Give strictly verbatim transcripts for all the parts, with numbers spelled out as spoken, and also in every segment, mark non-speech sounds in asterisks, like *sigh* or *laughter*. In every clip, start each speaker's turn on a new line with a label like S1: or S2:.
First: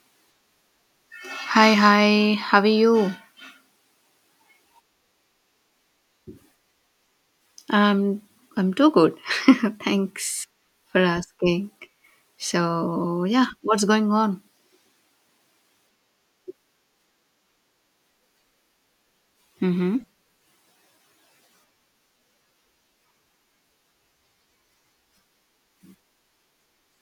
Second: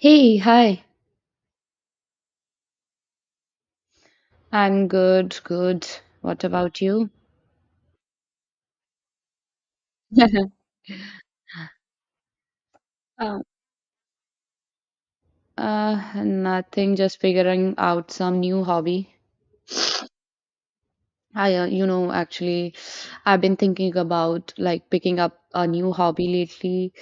S1: Hey, hi.
S2: Hi, hi. How are you?
S1: I'm good, good. What about you?
S2: Um, I'm too good. *laughs* Thanks
S1: *laughs*
S2: for asking. So,
S1: Uh,
S2: yeah, what's going on?
S1: uh, nothing, just figuring out some new hobby.
S2: Mm-hmm.
S1: I, uh, you know, actually, I've been thinking about like picking up a new hobby lately.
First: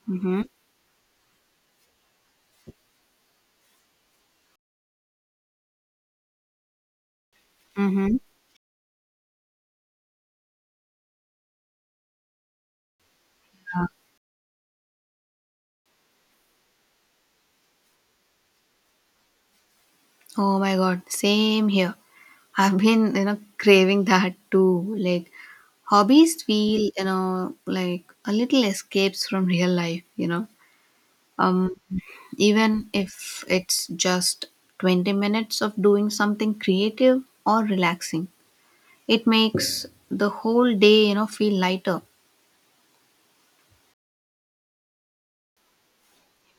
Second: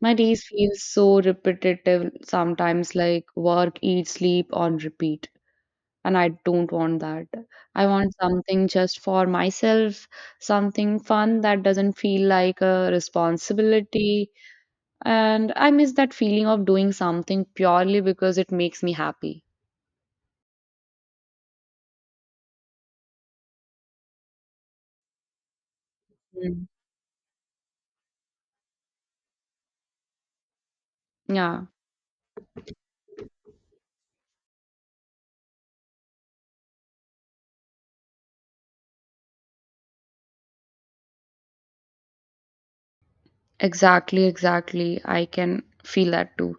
S1: My
S2: Mm-hmm.
S1: days feel so repetitive sometimes, like work, eat, sleep on repeat. And I don't want that. I want
S2: Mm-hmm.
S1: something just for myself, something fun that doesn't feel like a responsibility. And I miss that feeling of doing something purely because it makes me happy.
S2: Oh my God, same here. I've been, you know, craving that too. Like hobbies
S1: Mm.
S2: feel, you know, like a little escapes from real life, you know.
S1: Yeah,
S2: Um, Even if it's just twenty minutes of doing something creative or relaxing. It makes the whole day, you know, feel lighter.
S1: exactly, exactly. I can feel that too.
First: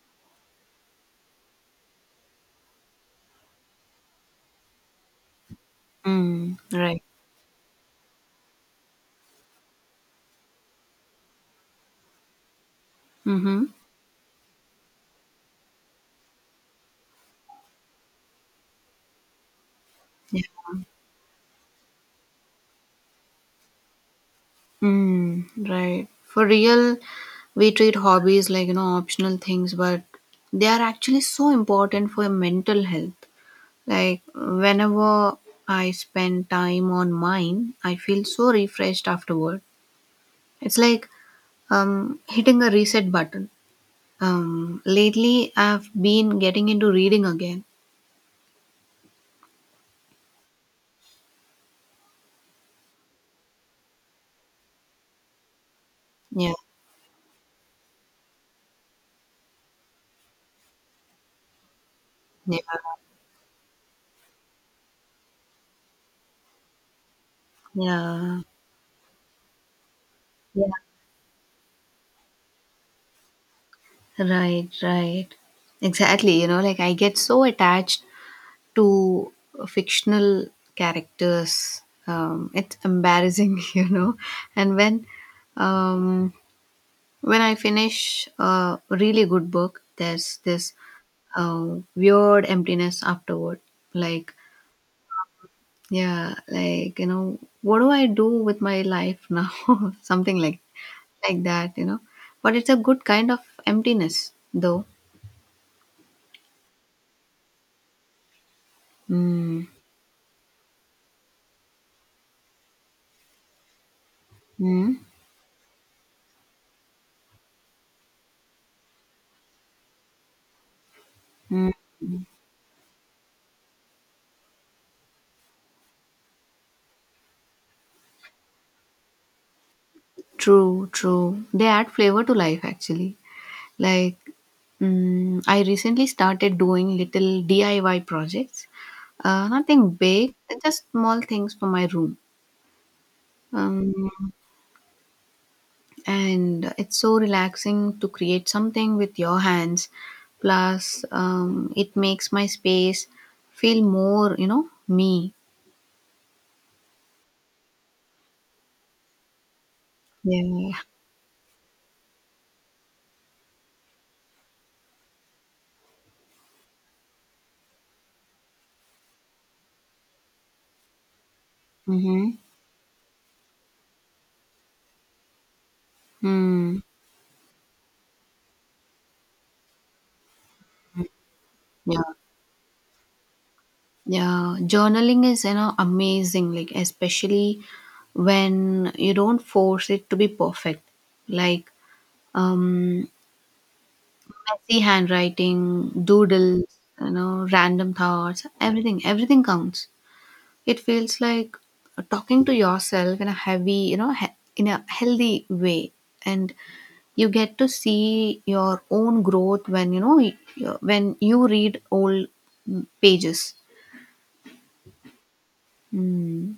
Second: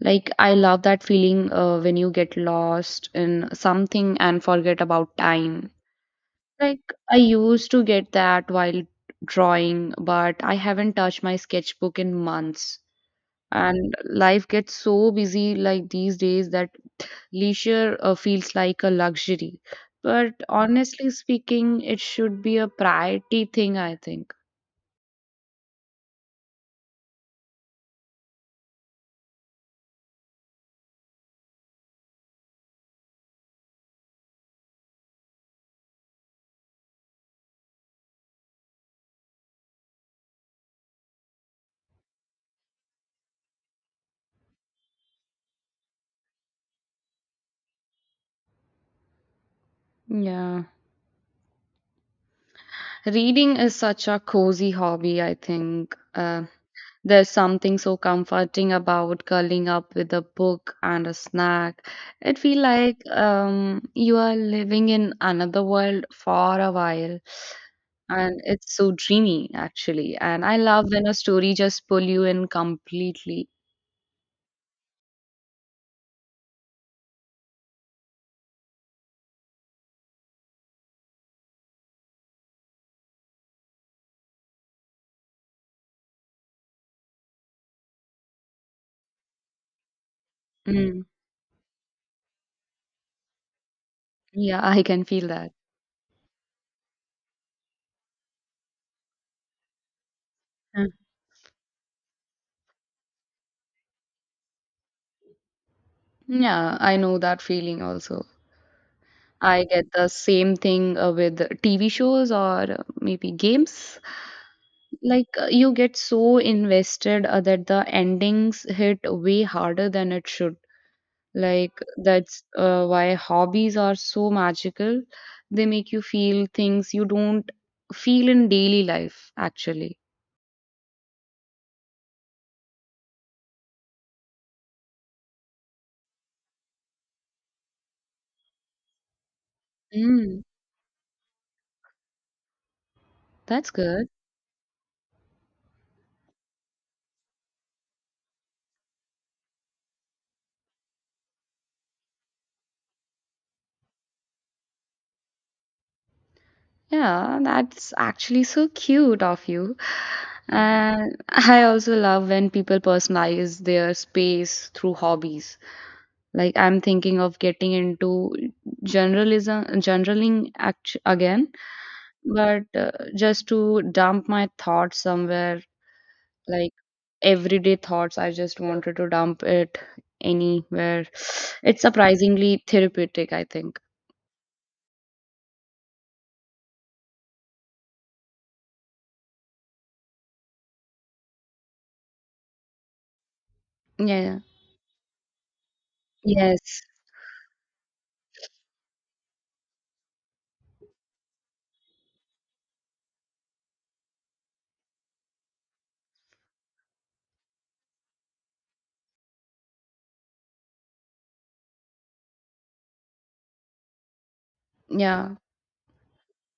S1: Like, I love that feeling uh, when you get lost in something and forget about time.
S2: Mm,
S1: Like,
S2: right.
S1: I used to get that while drawing, but I haven't touched my sketchbook in months.
S2: Mm-hmm.
S1: And life gets so busy like these days that leisure uh, feels like a luxury. But
S2: Yeah.
S1: honestly speaking, it should be a priority thing, I think.
S2: Mm, right. For real, we treat hobbies like, you know, optional things, but they are actually so important for your mental health. Like, whenever I spend time on mine, I feel so refreshed afterward. It's like um, hitting a reset button. Um, lately, I've been getting into reading again.
S1: Yeah. Reading is such a cozy hobby, I think. Uh,
S2: Yeah.
S1: there's something so comforting about curling up with a book and a snack. It feels like um, you are living in another world for a while.
S2: Yeah.
S1: And it's so dreamy, actually. And I
S2: Yeah.
S1: love when a story just pull you in completely.
S2: Right, right. Exactly. You know, like I get so attached to fictional characters. Um, it's embarrassing, *laughs* you know. And when, um, when I finish a really good book, there's this um, weird emptiness afterward. Like,
S1: Yeah, I can feel that.
S2: yeah, like you know, what do I do with my life now? *laughs* Something like
S1: Uh,
S2: like that, you know. But it's a good kind of emptiness, though.
S1: Yeah, I know that feeling also.
S2: Mm.
S1: I get the same thing uh, with T V shows or uh, maybe games.
S2: Mm.
S1: Like uh, you get so invested uh, that the endings hit way harder than it should.
S2: Mm,
S1: Like that's uh, why hobbies are so magical. They make you feel things you don't feel in daily life, actually.
S2: true, true. They add flavor to life actually. Like, mm, I recently started doing little D I Y projects. Uh, nothing big,
S1: Mm,
S2: just small things for my room.
S1: that's
S2: Um,
S1: good.
S2: and it's so relaxing to create something with your hands. Plus, um, it makes my space feel more, you know, me.
S1: Yeah, that's actually so cute of you.
S2: Yeah.
S1: And I also love when people personalize their space through hobbies. Like I'm thinking of getting into generalism, generaling act- again,
S2: Mm-hmm.
S1: but uh, just to dump my thoughts somewhere, like
S2: Mm.
S1: everyday thoughts, I just wanted to dump it anywhere. It's
S2: Yeah.
S1: surprisingly therapeutic, I think.
S2: Yeah, journaling is, you know, amazing, like especially when you don't force it to be perfect. Like um
S1: Yeah. Yeah.
S2: messy handwriting, doodles,
S1: Yes.
S2: you know, random thoughts, everything, everything counts. It feels like talking to yourself in a heavy, you know, he- in a healthy way, and you get to see your own growth when, you know, y- when you read old mm, pages.
S1: Yeah.
S2: Mm,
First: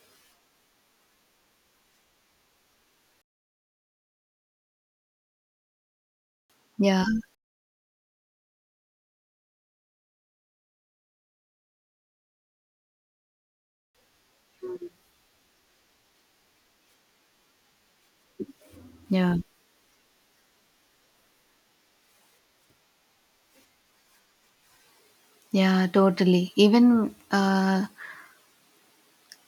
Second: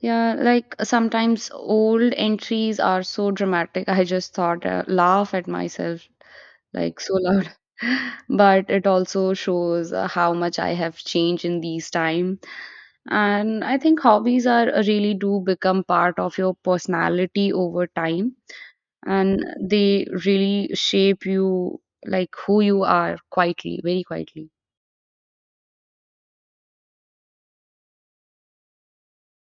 S1: Yeah, like sometimes old entries are so dramatic. I just thought, uh, laugh at myself like
S2: yeah,
S1: so loud. *laughs* But it also shows uh, how much I have changed in these time. And I think hobbies are uh, really do become part of your personality over time,
S2: yeah.
S1: and they really shape you like who you are quietly, very quietly.
S2: Yeah, totally. Even uh,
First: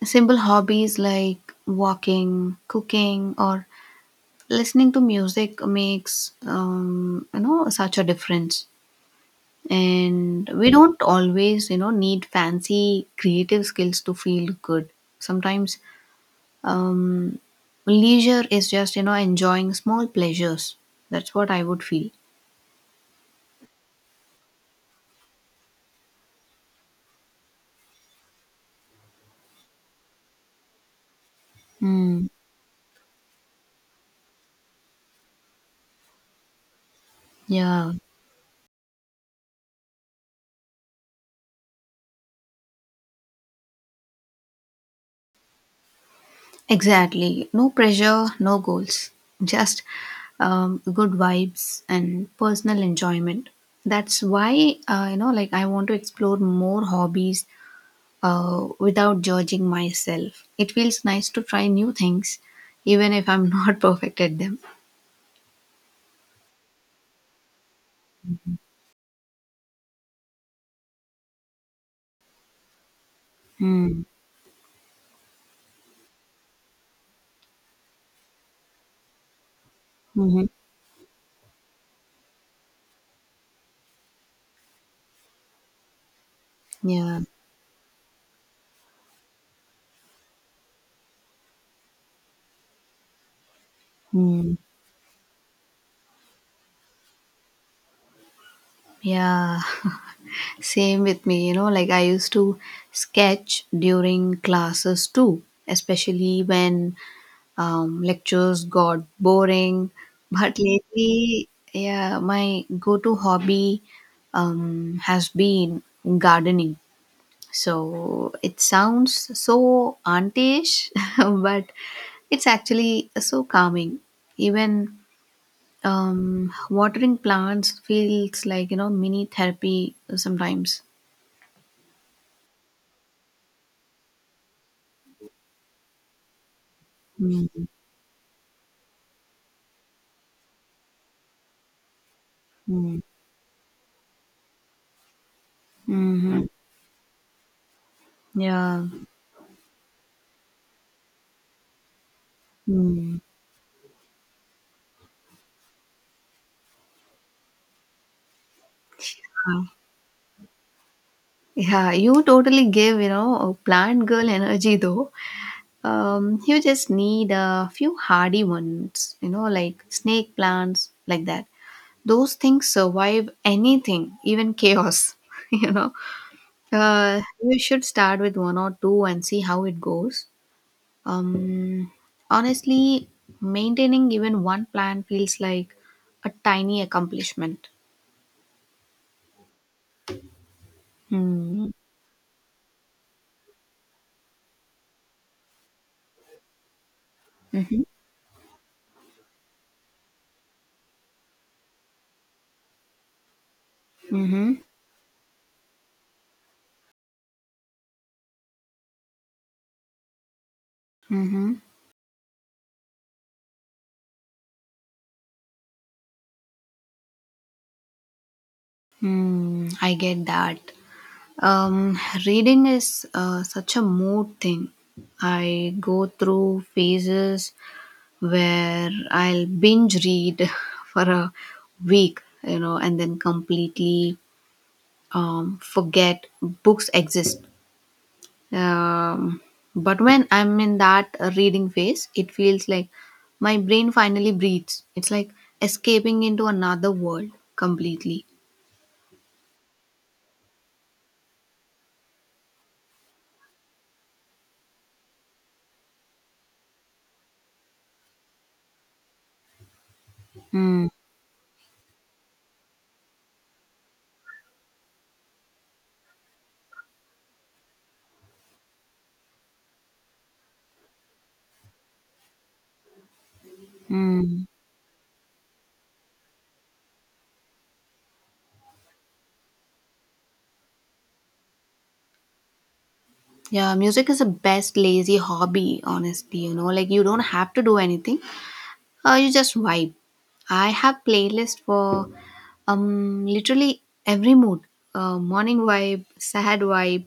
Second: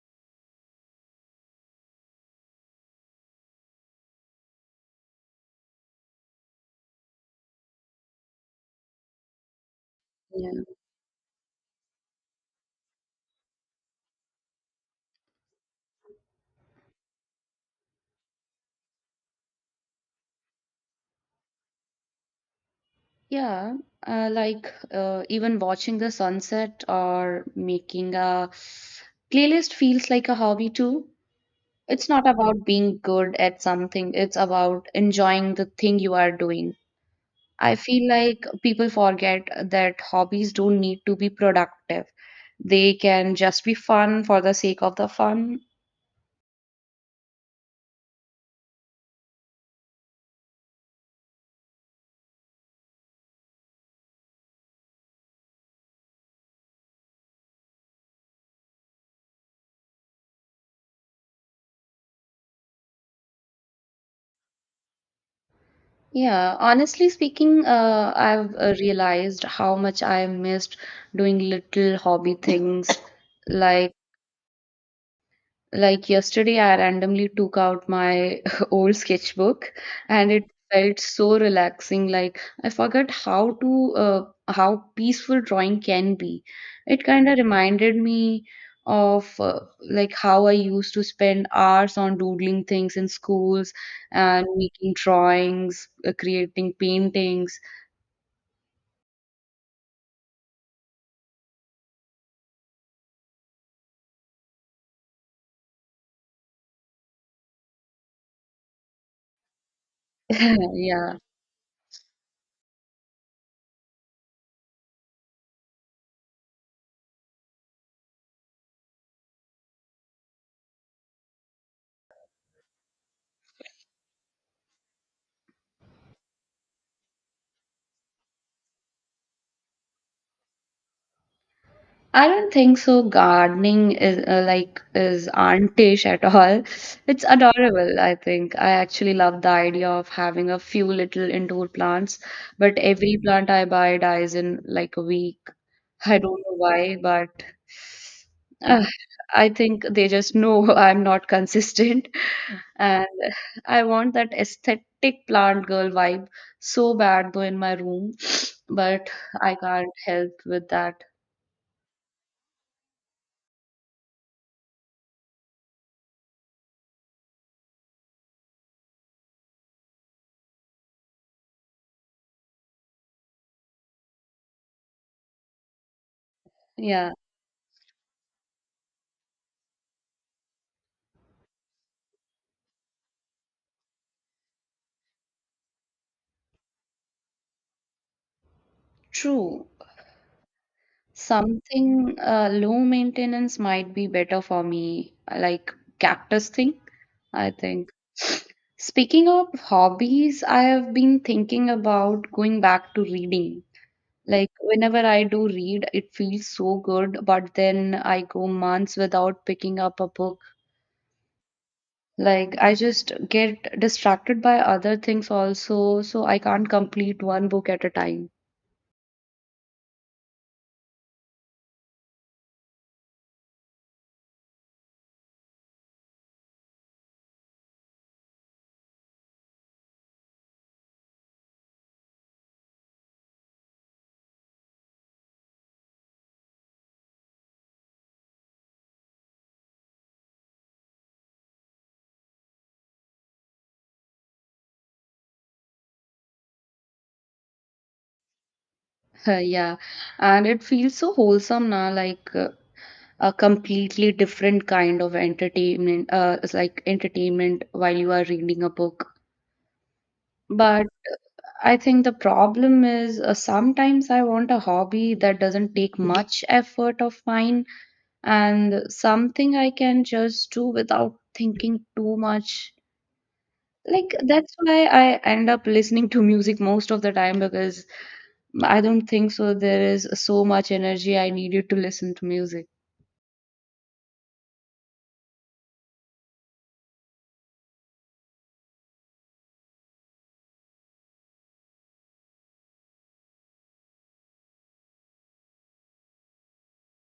S2: simple hobbies like walking, cooking, or listening to music makes um, you know such a difference. And we don't always you know need fancy creative skills to feel good. Sometimes um, leisure is just you know enjoying small pleasures. That's what I would feel.
S1: Yeah, uh, like uh, even watching the sunset or making a playlist feels like a hobby too. It's
S2: Mm,
S1: not about being good at something, it's about enjoying the thing you are doing. I
S2: yeah.
S1: feel like people forget that hobbies don't need to be productive. They can just be fun for the sake of the fun.
S2: Exactly. No pressure, no goals. Just um, good vibes and personal enjoyment. That's why, uh, you know, like I want to explore more hobbies uh, without judging myself. It feels nice to try new things, even if I'm *laughs* not perfect at them.
S1: Yeah, honestly speaking, uh, I've uh, realized how much I missed doing little hobby things. like
S2: Mm.
S1: Like yesterday, I randomly took out my *laughs* old sketchbook and it
S2: Hmm.
S1: felt so relaxing. Like I forgot how to uh, how peaceful drawing can be. It
S2: Yeah.
S1: kind of reminded me of uh, like how I used to spend hours on doodling things in schools and
S2: Mm.
S1: making drawings, uh, creating paintings.
S2: Yeah. *laughs* Same with me, you know, like I used to sketch during classes too, especially when Um, lectures got boring, but
S1: *laughs* Yeah.
S2: lately, yeah, my go to hobby um, has been gardening. So it sounds so auntish, *laughs* but it's actually so calming. Even um, watering plants feels like you know mini therapy sometimes.
S1: I don't think so. Gardening is uh, like is auntish at all. It's
S2: Mm-hmm.
S1: adorable, I think. I actually love the idea of having a few little indoor plants, but every plant I buy dies in like a week. I don't
S2: Mm-hmm.
S1: know why, but uh,
S2: Yeah.
S1: I think they just know *laughs* I'm not consistent, and
S2: Mm.
S1: I want that aesthetic plant girl vibe so bad though in my room, *sniffs* but I can't help with that.
S2: Yeah, you totally gave, you know, a plant girl energy though. Um, you just need a few hardy ones, you know, like snake plants, like that. Those things survive anything, even chaos, *laughs* you know.
S1: Yeah.
S2: Uh, you should start with one or two and see how it goes. Um, Honestly, maintaining even one plant feels like a tiny accomplishment.
S1: True.
S2: Hmm.
S1: Something uh, low maintenance might be better for me, like cactus thing, I
S2: Mm-hmm.
S1: think. *sniffs* Speaking of hobbies, I have been thinking about going back to reading. Like
S2: Mm-hmm.
S1: whenever I do read, it feels so good, but then I go months without picking up a book.
S2: Mm-hmm.
S1: Like I just get distracted by other things also, so I can't complete one book at a time.
S2: Hmm. I get that. Um, Reading is uh, such a mood thing. I go through phases where I'll binge read *laughs* for a week, you know, and then completely um, forget books exist. Um, but when I'm in that uh, reading phase, it feels like my brain finally breathes. It's like escaping into another world completely.
S1: *laughs* Yeah. And it feels so wholesome now, like uh, a completely different kind of entertainment uh, it's like entertainment while you are reading a book, but
S2: Mm,
S1: I think the problem is uh, sometimes I want a hobby that doesn't take much effort of mine and something I can just do without thinking too much, like
S2: mm.
S1: that's why I end up listening to music most of the time because I don't think so there is so much energy I needed to listen to music.
S2: Yeah, music is the best lazy hobby, honestly. You know, like you don't have to do anything, uh, you just vibe. I have playlist for um literally every mood. Uh, morning vibe, sad vibe,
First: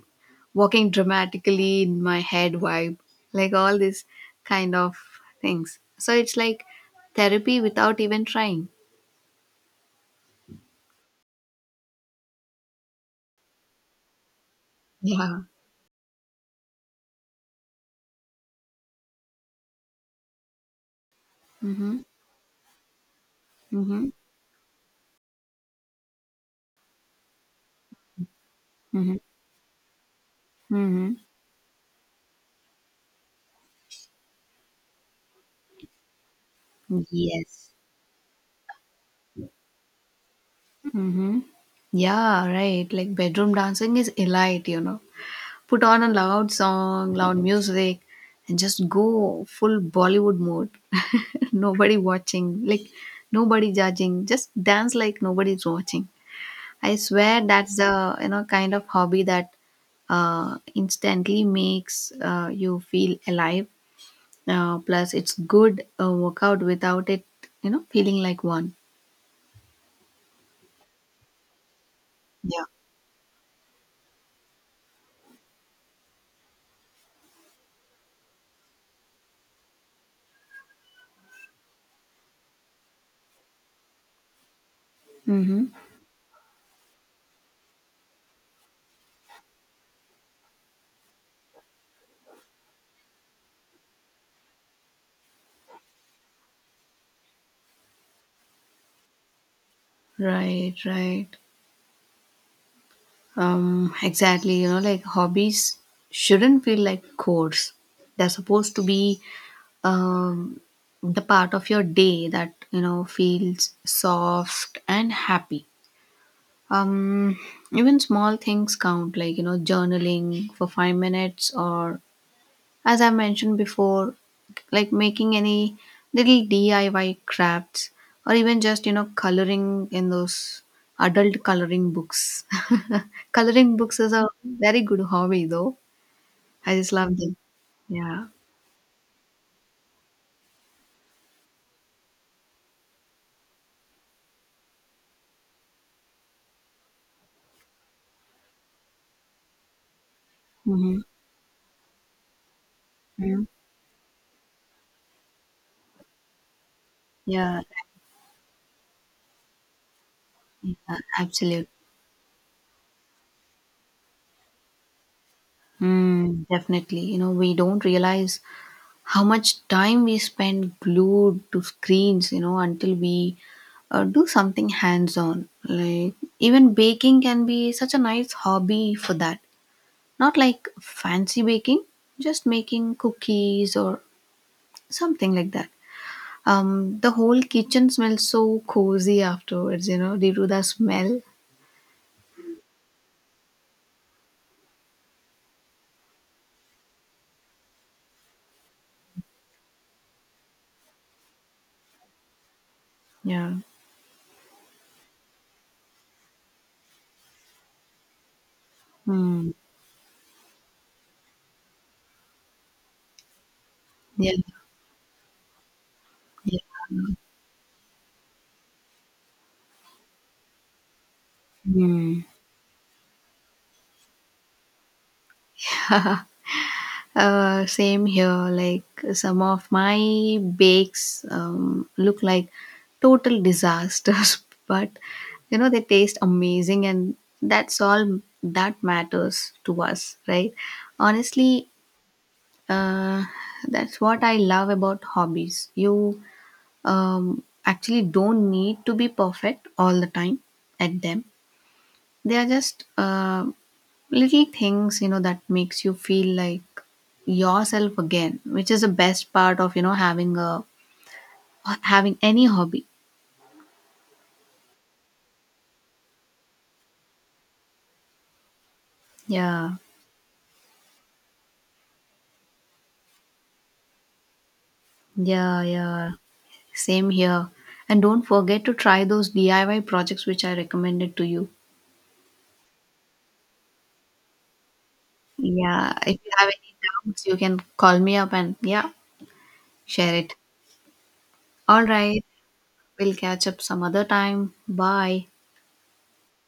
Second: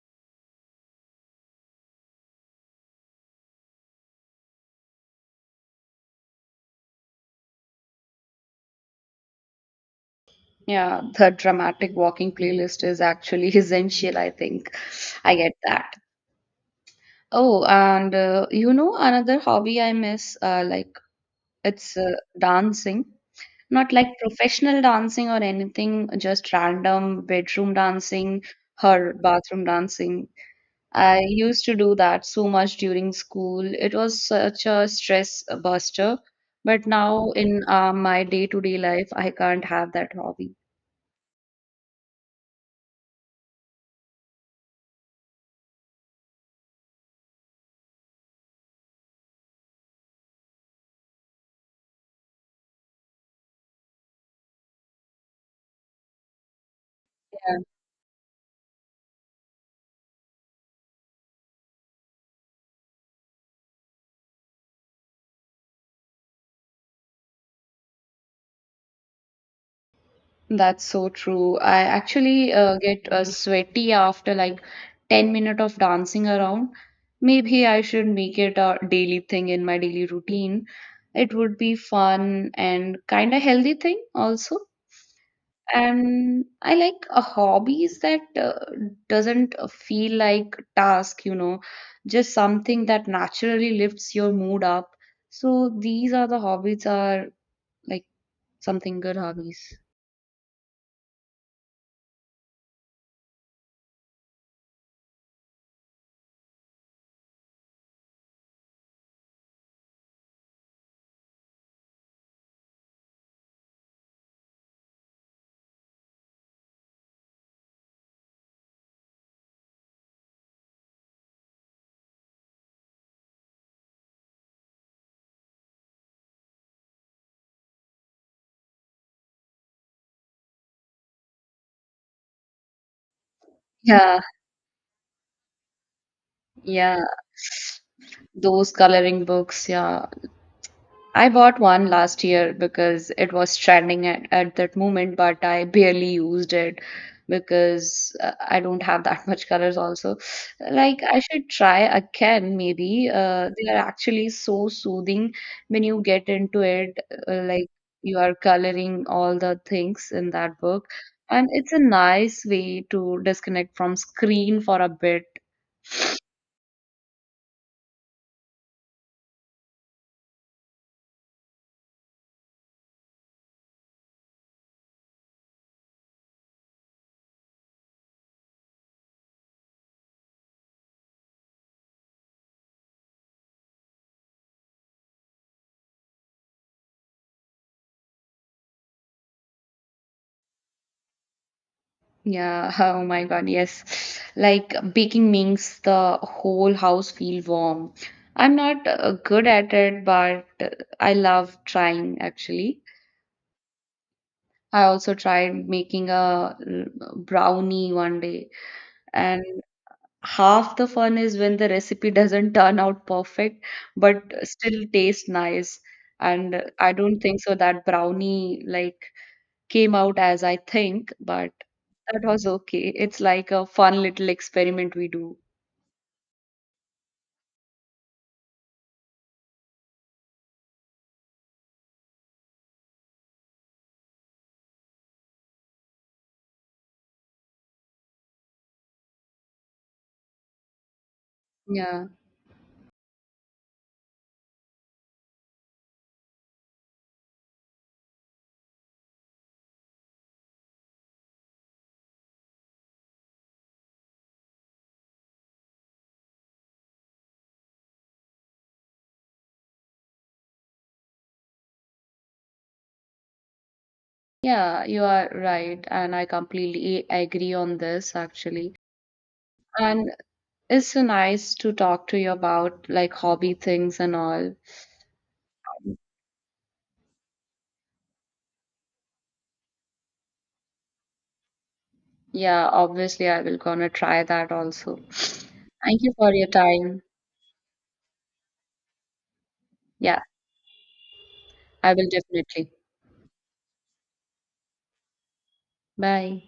S2: walking dramatically in my head vibe, like all these kind of things. So it's like therapy without even trying.
S1: Yeah, the dramatic walking playlist is actually *laughs* essential, I think. I
S2: Yeah.
S1: get that. Oh, and uh, you know, another hobby I miss, uh, like it's
S2: Mm-hmm.
S1: uh, dancing. Not like
S2: Mm-hmm.
S1: professional dancing or anything, just random bedroom dancing or
S2: Mm-hmm.
S1: bathroom dancing.
S2: Mm-hmm.
S1: I used to do that so much during school. It was such a stress buster. But now in
S2: Yes.
S1: uh, my day-to-day life, I can't have that hobby.
S2: Mm-hmm. Yeah, right. Like bedroom dancing is elite, you know. Put on a loud song, loud music, and just go full Bollywood mode. *laughs* Nobody watching, like nobody judging. Just dance like nobody's watching. I swear that's the you know kind of hobby that uh, instantly makes uh, you feel alive. Uh, plus, it's good uh, workout without it, you know, feeling like one.
S1: That's so true. I actually
S2: Yeah.
S1: uh, get uh, sweaty after like ten minutes of dancing around. Maybe I should make it a daily thing in my daily routine. It would be fun and kind of healthy thing also.
S2: Mm-hmm.
S1: And I like a hobbies that uh, doesn't uh, feel like task, you know, just something that naturally lifts your mood up. So these are the hobbies are like something good hobbies.
S2: Right, right. Um, exactly, you know, like hobbies shouldn't feel like chores. They're supposed to be um, the part of your day that, you know, feels soft and happy. Um, Even small things count, like, you know, journaling for five minutes or, as I mentioned before, like making any little D I Y crafts or even just, you know, coloring in those adult coloring books. *laughs* Coloring books is
S1: Yeah.
S2: a very good hobby though. I just
S1: Yeah,
S2: love them. Yeah.
S1: those coloring books. Yeah, I bought one last year because it was trending at, at that moment, but I barely used it because uh, I don't have that *laughs* much colors. Also,
S2: Hmm.
S1: like I should try again. Maybe uh, they are actually so soothing when you get into it. Uh,
S2: Yeah,
S1: like you are coloring all the things in that
S2: yeah,
S1: book, and
S2: absolutely.
S1: it's a nice way to disconnect from screen for a bit.
S2: Mm, definitely. You know, we don't realize how much time we spend glued to screens you know until we uh, do something hands on. Like, even baking can be such a nice hobby for that. Not like fancy baking, just making cookies or something like that. Um the whole kitchen smells so cozy afterwards you know due to the smell.
S1: Yeah, *laughs* oh my God, yes. Like baking makes the whole house feel warm. I'm not uh, good at it, but uh, I love trying actually.
S2: Yeah.
S1: I also tried making a uh, brownie one day, and
S2: Hmm.
S1: half the fun is when the recipe *laughs* doesn't turn out perfect, but
S2: Yeah,
S1: still tastes nice. And
S2: yeah.
S1: uh, I don't think so that brownie like came out as I think, but
S2: Hmm.
S1: that was okay. It's like a fun little experiment we do.
S2: Uh, same here. Like some of my bakes um, look like total disasters, *laughs* but you know they taste amazing, and that's all that matters to us, right? Honestly,
S1: Yeah.
S2: uh, that's what I love about hobbies. You um, actually don't need to be perfect all the time at them. They are just uh, little things you know that makes you feel like yourself again, which is the best part of you know having a having any hobby.
S1: Yeah, you are right. And I completely agree on this actually.
S2: Yeah,
S1: And it's so nice to talk to you about like hobby things and all.
S2: yeah, yeah, same here, and don't forget to try those D I Y projects which I recommended to you.
S1: Yeah, obviously I will gonna try that also. *sniffs*
S2: Yeah,
S1: Thank you
S2: if you
S1: for
S2: have
S1: your
S2: any
S1: time.
S2: doubts, you can call me up, and yeah, share
S1: Yeah,
S2: it. All
S1: I will
S2: right,
S1: definitely.
S2: we'll catch up some other time. Bye.
S1: Bye.